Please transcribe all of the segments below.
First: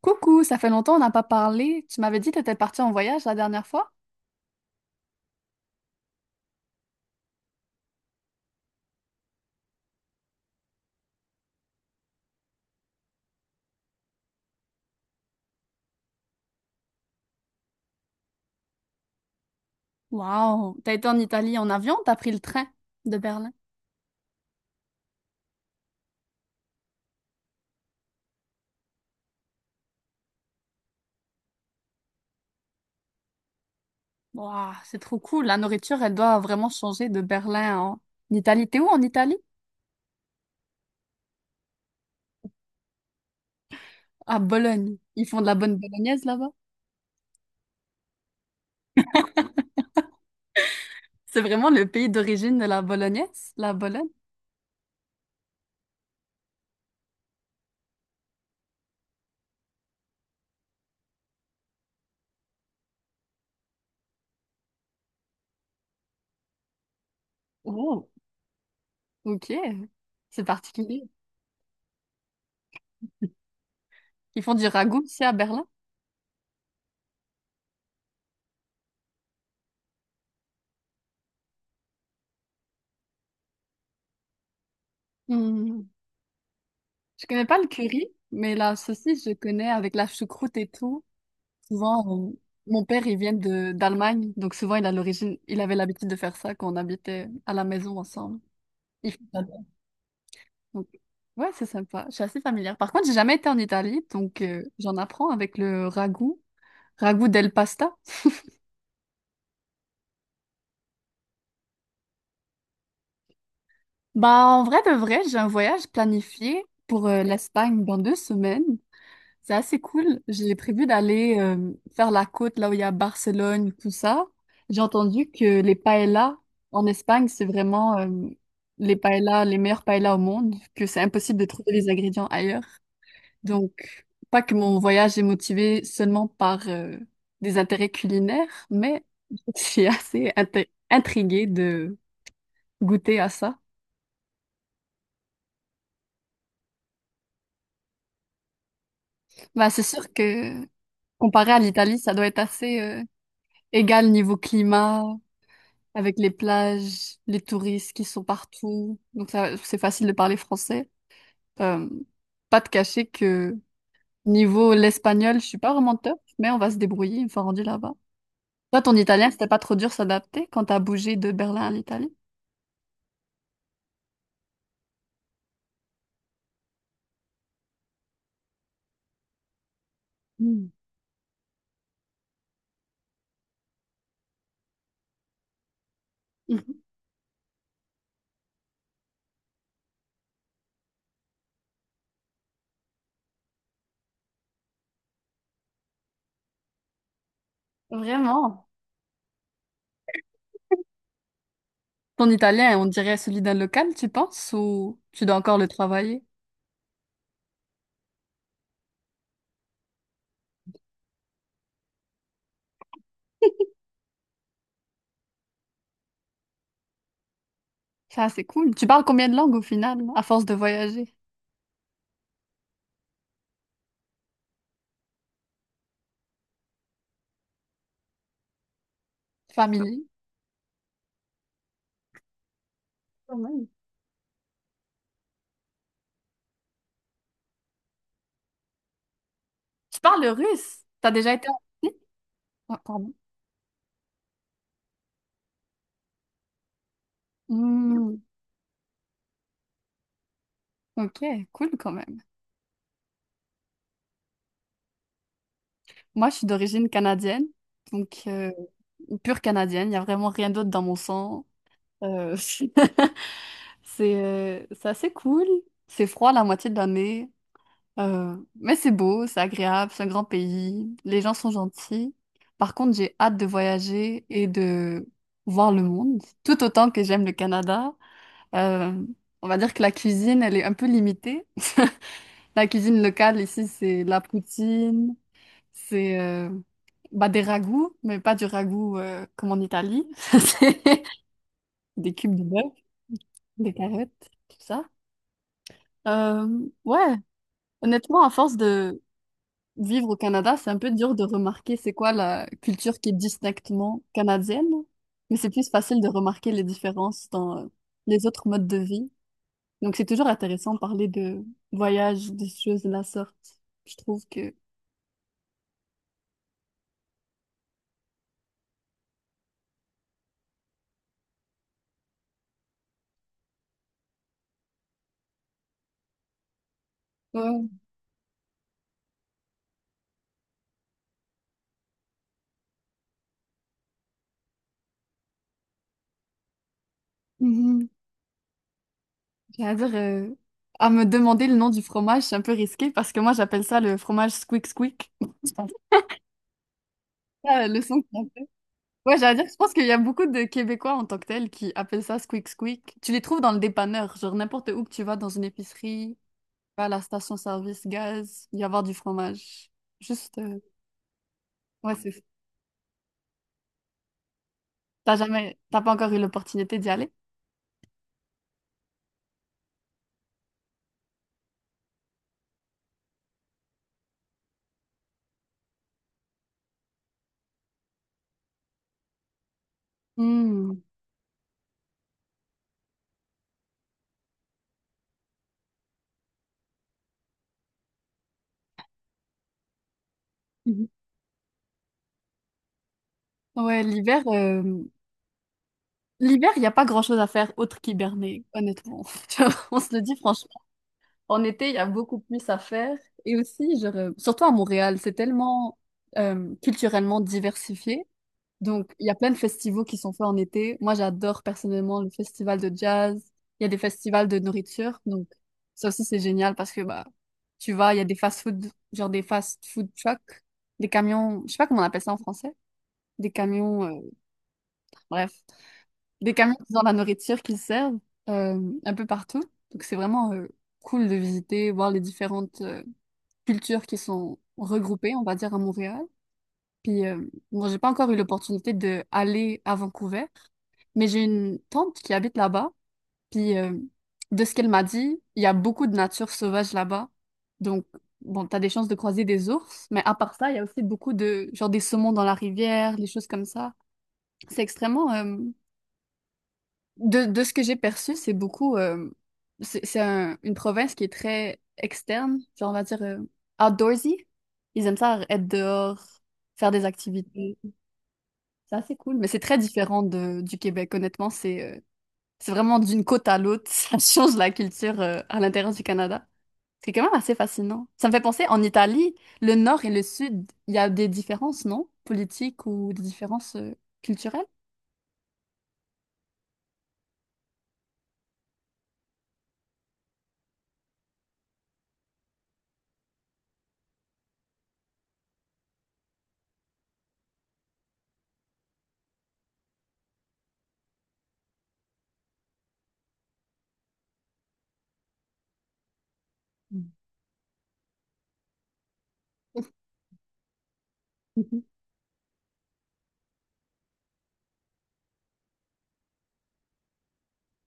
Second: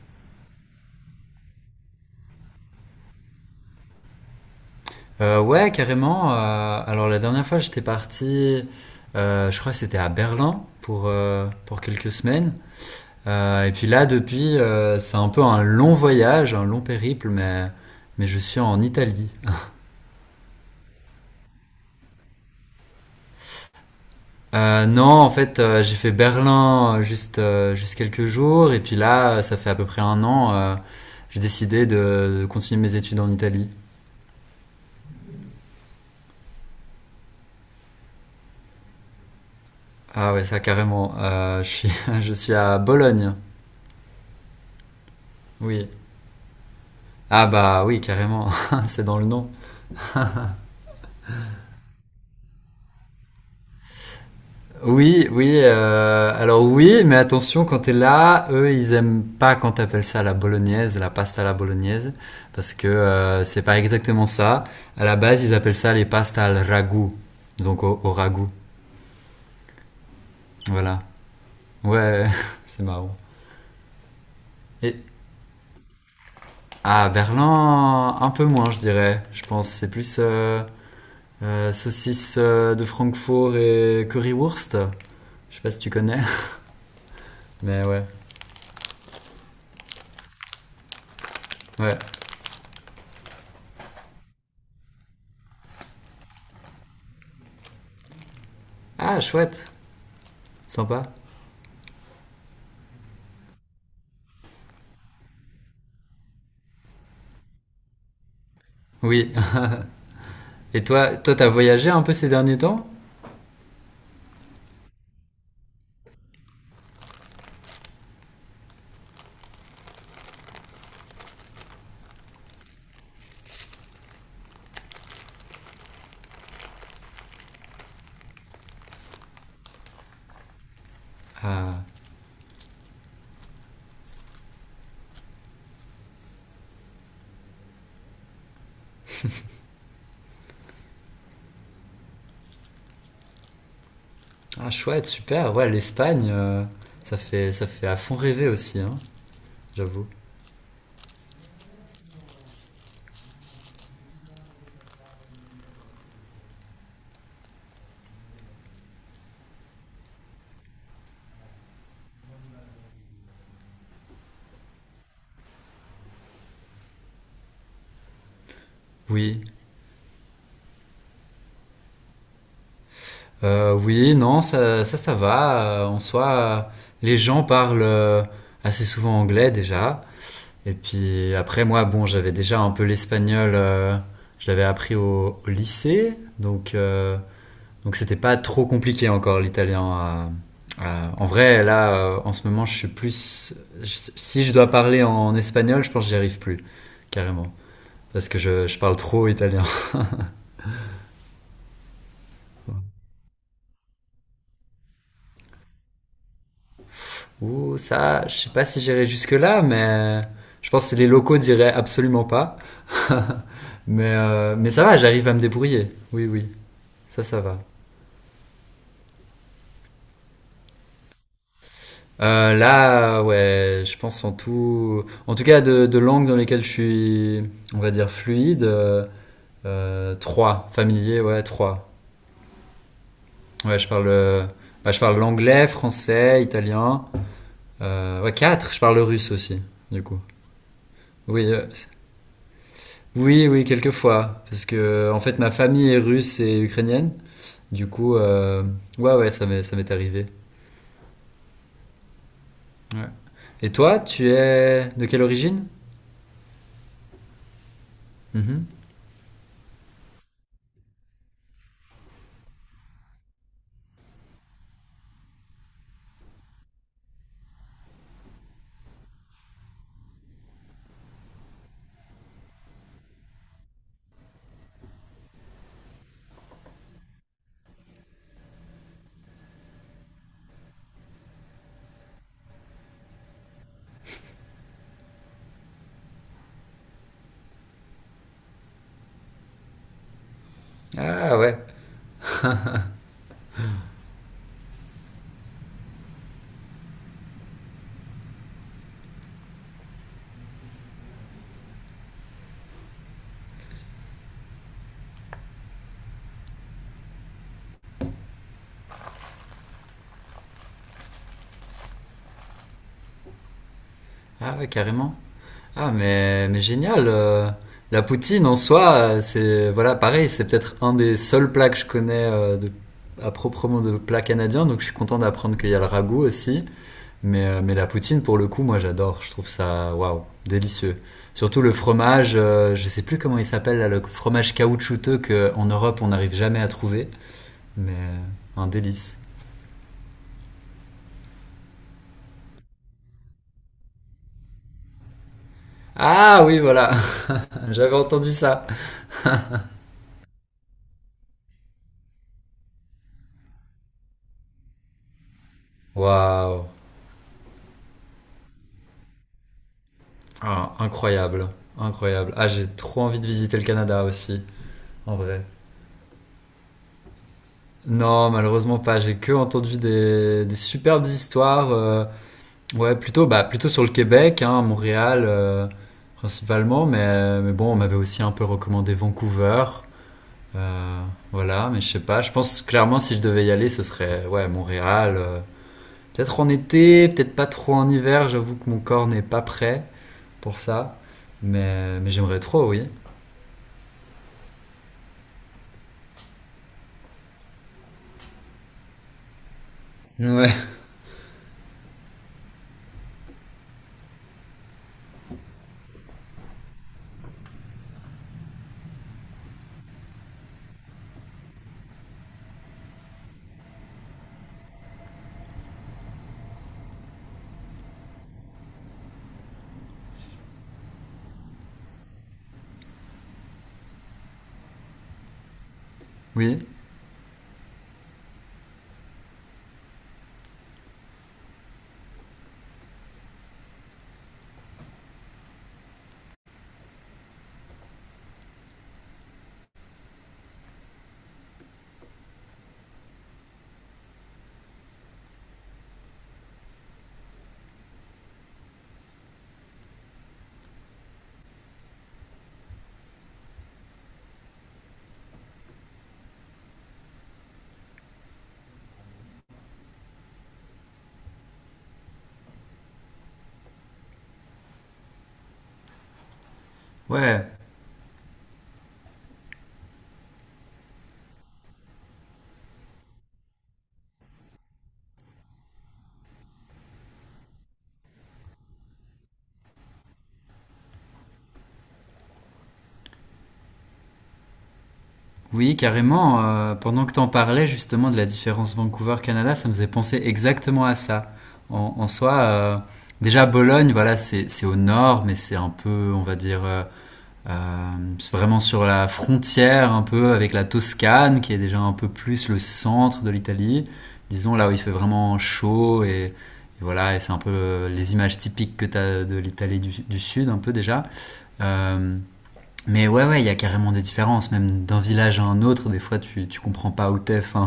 Coucou, ça fait longtemps on n'a pas parlé. Tu m'avais dit que tu étais partie en voyage la dernière fois? Ouais, carrément. Alors la dernière fois, j'étais parti, je crois que c'était à Berlin pour quelques semaines. Et puis là, depuis, c'est un peu un long voyage, un long périple, mais je suis en Italie. Wow, t'as été en Italie en avion, ou t'as pris le train de Berlin. Non, en fait, j'ai fait Berlin juste quelques jours. Et puis là, ça fait à peu près un an, j'ai décidé de continuer mes études en Italie. Wow, c'est trop cool. La nourriture, elle doit vraiment changer de Berlin en Italie. T'es où en Italie? Ah ouais, ça carrément. Je suis, je suis à Bologne, À Bologne. Ils font de la bonne oui. bolognaise là-bas. Ah bah oui, carrément, c'est dans le nom. C'est vraiment le pays d'origine de la bolognaise, la Bologne. Oui, oui, alors oui, mais attention, quand t'es là, eux, ils aiment pas quand t'appelles ça la bolognaise, la pasta à la bolognaise, parce que c'est pas exactement ça. À la base, ils appellent ça les pastas al ragout, donc au, Oh, au ragout, ok. C'est particulier. voilà. Ouais, c'est marrant. Ils font du Et ragoût ici à Berlin. à Berlin, un peu moins, je dirais. Je pense c'est plus saucisse de Francfort et currywurst. Je sais pas si Hmm. tu connais, Je connais pas le mais ouais, curry, mais la saucisse, je connais avec la choucroute et tout. ouais. Souvent, on- Mon père, il vient de d'Allemagne, donc souvent, il a l'origine, il avait l'habitude de faire ça quand on habitait à la maison ensemble. Il fait Ah, ça. chouette, Donc, sympa. ouais, c'est sympa. Je suis assez familière. Par contre, j'ai jamais été en Italie, donc j'en apprends avec le ragoût, ragoût del pasta. Oui. Et toi, toi, t'as voyagé un peu ces derniers temps? Bah, en vrai de vrai, j'ai un voyage planifié pour l'Espagne dans 2 semaines. C'est assez cool. J'ai prévu d'aller faire la côte là où il y a Barcelone, tout ça. J'ai entendu que les paellas en Espagne, c'est vraiment les paellas, les meilleures paellas au monde, que c'est impossible de trouver les ingrédients ailleurs. Donc, pas que mon voyage est motivé seulement par des intérêts culinaires, mais je suis assez intriguée de goûter à ça. Ah, chouette, super. Ouais, l'Espagne, ça fait à fond rêver aussi, hein, Bah, c'est j'avoue. sûr que comparé à l'Italie, ça doit être assez égal niveau climat, avec les plages, les touristes qui sont partout. Donc ça, c'est facile de parler français. Euh, Pas de cacher que niveau l'espagnol, je suis pas vraiment top, mais on va se débrouiller une fois rendu là-bas. Toi, ton italien, Oui. c'était pas trop dur s'adapter quand t'as bougé de Berlin à l'Italie? Oui, non, ça va. En soi, les gens parlent assez souvent anglais déjà. Hmm. Et puis après, moi, bon, j'avais déjà un peu l'espagnol. Je l'avais appris au lycée. Donc, euh, Donc c'était pas trop compliqué encore l'italien. En vrai, là, en ce moment, je suis plus. Je- si je dois parler en espagnol, je pense que j'y arrive plus, carrément, Mhm. parce que Vraiment? je parle trop italien. Ton italien, on dirait celui d'un local, tu penses, ou tu dois encore le travailler? Ouh, ça, je sais pas si j'irai jusque là, mais je pense que les locaux diraient absolument pas. Mais ça va, j'arrive à me débrouiller. Oui, oui, ça va. Ça, c'est cool. Tu parles combien de langues au final, à force de voyager? Là, ouais, je pense en tout cas de langues dans lesquelles je suis, on va dire fluide. Familier? Trois, familier, ouais, trois. Quand même. Ouais, bah, je parle l'anglais, français, italien. Ouais, quatre, je parle le russe aussi, Tu du coup. parles le russe? T'as déjà Oui, été en euh, c- Russie? Ah, pardon. oui, oui, quelquefois. Parce que, en fait, ma famille est russe et ukrainienne. Du coup, Hmm. euh, ouais, ouais, ça m'est arrivé. Ok, cool quand même. Ouais. Et toi, tu es de quelle origine? Moi, je suis d'origine canadienne, donc Mhm. pure canadienne. Il n'y a vraiment rien d'autre dans mon sang. Euh, c'est assez cool. C'est froid la moitié de l'année, mais c'est beau, c'est agréable, c'est un grand pays. Les gens sont gentils. Par contre, j'ai hâte de voyager et de voir le monde, tout autant que j'aime le Canada. Euh, on va dire que la cuisine, elle est un peu limitée. La cuisine locale ici, c'est la poutine. C'est bah, des ragoûts, mais pas du ragoût comme en Italie. C'est Ah ouais, des cubes de bœuf, des carottes, tout ça. Ouais, honnêtement, à force de vivre au Canada, c'est un peu dur de remarquer c'est quoi la culture qui est distinctement canadienne, mais c'est plus facile de remarquer les différences dans les autres modes de vie. Donc c'est toujours intéressant de parler de voyage, des choses de la sorte. Je trouve que... ah ouais, carrément. Ah, mais génial. La poutine en soi, c'est voilà, pareil, c'est peut-être un des seuls plats que je connais euh, à proprement de plats canadiens, donc je suis content d'apprendre qu'il y a le ragoût aussi. Mais, euh, Ouais. mais la poutine, pour le coup, moi j'adore. Je trouve ça waouh, délicieux. Surtout le fromage, je sais plus comment il s'appelle là, le fromage caoutchouteux qu'en Europe on n'arrive jamais à trouver, Mhm. mais un délice. C'est-à-dire, à me demander le nom du fromage, c'est un peu risqué parce que moi, j'appelle ça le fromage squeak squeak. Ah oui, voilà, Ah, le j'avais son qu'on entendu ça. ouais, j'allais dire, je pense qu'il y a beaucoup de Québécois en tant que tels qui appellent ça squeak squeak. Tu les trouves dans le dépanneur, genre n'importe où que tu vas, dans une épicerie, Waouh, tu vas à la station-service gaz, il va y avoir du fromage. Juste, ah, incroyable, ouais, c'est. incroyable. Ah, j'ai trop envie de visiter le Canada aussi, T'as en vrai. jamais, t'as pas encore eu l'opportunité d'y aller? Non, malheureusement pas. J'ai que entendu des superbes histoires. Ouais, plutôt, bah, plutôt sur le Québec, hein, Montréal principalement. Mais bon, on m'avait aussi un peu recommandé Vancouver. Hmm. Euh, voilà, mais je sais pas. Je pense clairement si je devais y aller, ce serait ouais Montréal. Peut-être en été, peut-être pas trop en hiver. J'avoue que mon corps n'est pas prêt pour Mhm. ça. Mais j'aimerais trop, oui. Ouais, l'hiver, il n'y a pas grand-chose à faire autre qu'hiberner, honnêtement. Tu vois, on se le dit franchement. Ouais. En été, il y a beaucoup plus à faire. Et aussi, surtout à Montréal, c'est tellement culturellement diversifié. Donc, il y a plein de festivals qui sont faits en été. Moi, j'adore personnellement le festival de jazz. Il y a des festivals de nourriture. Donc, ça aussi, c'est génial parce que bah, tu vas, il y a des fast-food, genre des fast-food trucks, des camions, je sais pas comment on appelle ça en français, des camions, bref, des camions Oui. qui ont la nourriture qu'ils servent euh, un peu partout. Donc, c'est vraiment cool de visiter, voir les différentes cultures qui sont regroupées, on va dire, à Montréal. Puis, bon, j'ai pas encore eu l'opportunité d'aller à Vancouver, mais j'ai une tante qui habite là-bas. Puis, de ce qu'elle m'a dit, il y a beaucoup de nature sauvage là-bas. Donc, bon, t'as des chances de croiser des ours, mais à part ça, il y a aussi beaucoup de, genre, des saumons dans la rivière, des choses comme ça. C'est extrêmement, de ce que j'ai perçu, c'est beaucoup. C'est une province qui est très externe, genre on va dire outdoorsy. Ils aiment ça être dehors, faire des Ouais, activités. C'est assez cool, mais c'est très différent du Québec. Honnêtement, c'est vraiment d'une côte à l'autre. Ça change la culture à l'intérieur du Canada. C'est quand même assez fascinant. Ça me fait penser, en Italie, le nord et le sud, il y a des différences, non? Politiques ou des différences culturelles? oui, carrément. Pendant que t'en parlais justement de la différence Vancouver-Canada, ça me faisait penser exactement à ça. En soi, déjà Bologne, voilà, c'est au nord, mais c'est un peu, on va dire, euh, c'est vraiment sur la frontière un peu avec la Toscane, qui est déjà un peu plus le centre de l'Italie. Disons là où il fait vraiment chaud et Mhm. voilà, et c'est un peu les images typiques que t'as de l'Italie du sud, un peu déjà. Mhm. Euh, Mais ouais, ouais, il y a carrément des différences, même d'un village à un autre. Des fois, tu comprends pas où t'es. Enfin,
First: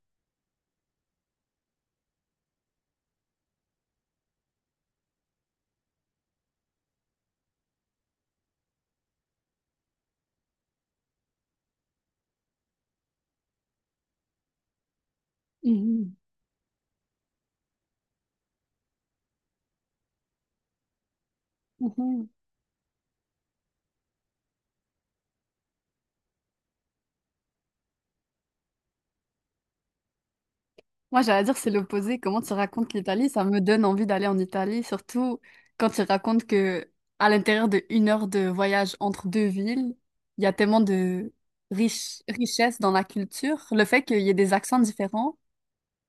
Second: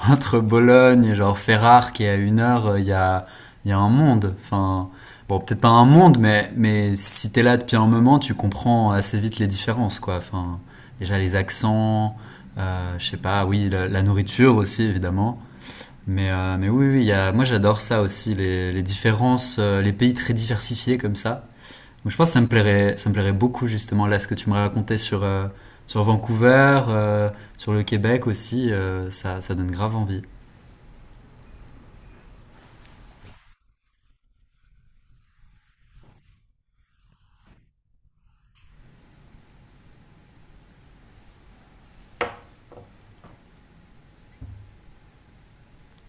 entre Bologne et genre Ferrare, qui est à une heure, il y a un monde. Enfin, bon, peut-être pas un monde, mais si t'es là depuis un moment, tu comprends assez vite les différences, quoi. Enfin, déjà les accents, je sais pas, oui, la nourriture aussi, évidemment. Mhm. Mais oui, oui, il y a, moi j'adore ça aussi, les différences, les pays très diversifiés comme ça. Donc, je pense Mhm. que ça me plairait beaucoup justement là ce que tu me racontais sur sur Vancouver, sur le Québec aussi, ça donne grave envie. Moi, j'allais dire, c'est l'opposé. Comment tu racontes l'Italie? Ça me donne envie d'aller en Italie, surtout quand tu racontes que à l'intérieur de 1 heure de voyage entre deux villes, il y a tellement de richesse dans la culture. Le fait qu'il y ait des accents différents,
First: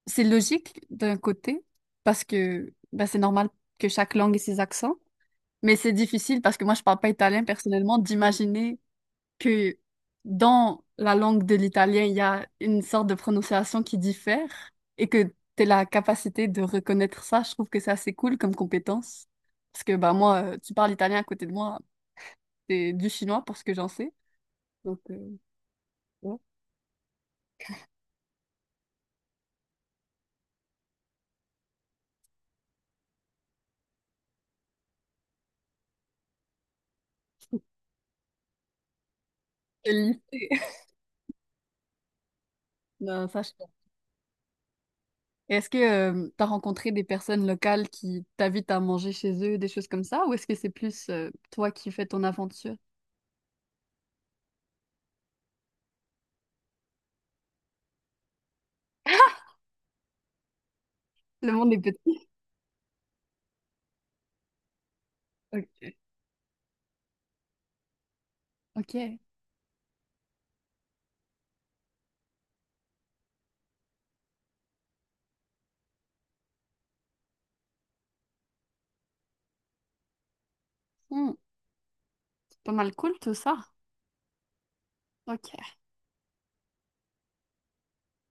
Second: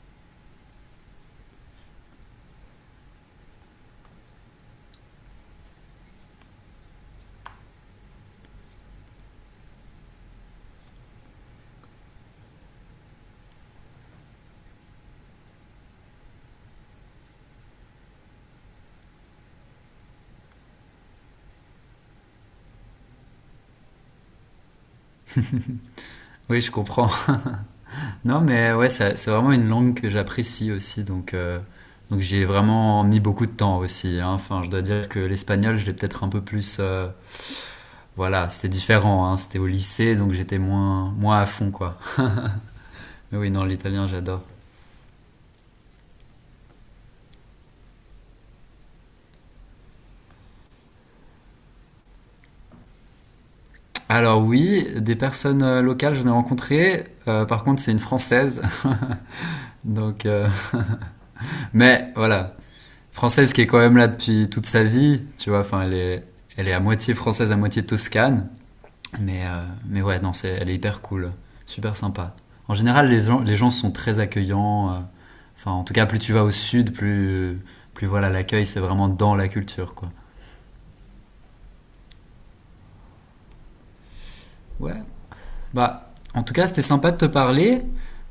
c'est logique d'un côté, parce que bah, c'est normal que chaque langue ait ses accents. Mais c'est difficile parce que moi, je parle pas italien personnellement, d'imaginer que dans la langue de l'italien, il y a une sorte de prononciation qui diffère et que tu as la capacité de reconnaître ça, je trouve que c'est assez cool comme compétence. Parce que bah, moi, tu parles italien à côté de moi, c'est du chinois pour ce que j'en sais. Donc, ouais. Oui, je comprends. non, mais ouais, c'est vraiment une langue que j'apprécie aussi, donc j'y ai vraiment mis beaucoup de temps aussi. Hein. Enfin, je dois dire que l'espagnol, je l'ai peut-être un peu plus. Voilà, c'était différent, hein. C'était au C'est le lycée, donc lycée. j'étais moins, moins à fond, quoi. Non, Mais ça, je oui, sais non, pas. l'italien, j'adore. Et est-ce que tu as rencontré des personnes locales qui t'invitent à manger chez eux, des choses comme ça, ou est-ce que c'est plus toi qui fais ton aventure? Alors oui, des personnes locales, je ai rencontrées. Par contre, c'est une française. Donc, Le monde est mais petit. voilà, française qui est quand même là depuis toute sa vie, tu vois. Enfin, Ok. Elle est à moitié française, à moitié toscane. Ok. Mais, euh, mais ouais, non, c'est, elle est hyper cool, super sympa. En général, les gens sont très accueillants. Enfin, en tout cas, plus tu vas au sud, plus voilà, l'accueil, c'est vraiment dans la culture, quoi. Hmm, c'est pas mal cool tout ça. Ouais. Ok. Bah, en tout cas, c'était sympa de te parler.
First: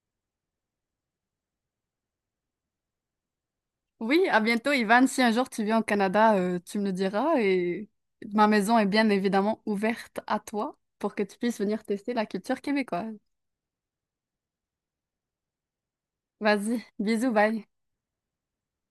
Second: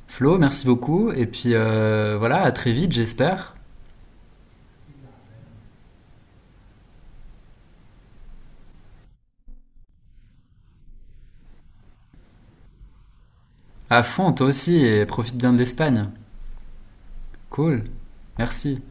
Flo, merci beaucoup. Et puis voilà, à très vite, j'espère. Oui, à bientôt, Ivan. Si un jour tu viens au Canada, tu me le diras et ma maison est bien évidemment ouverte à toi pour que tu puisses venir tester la culture québécoise. À fond, toi aussi, et profite bien de l'Espagne. Vas-y, bisous, bye. Cool. Merci.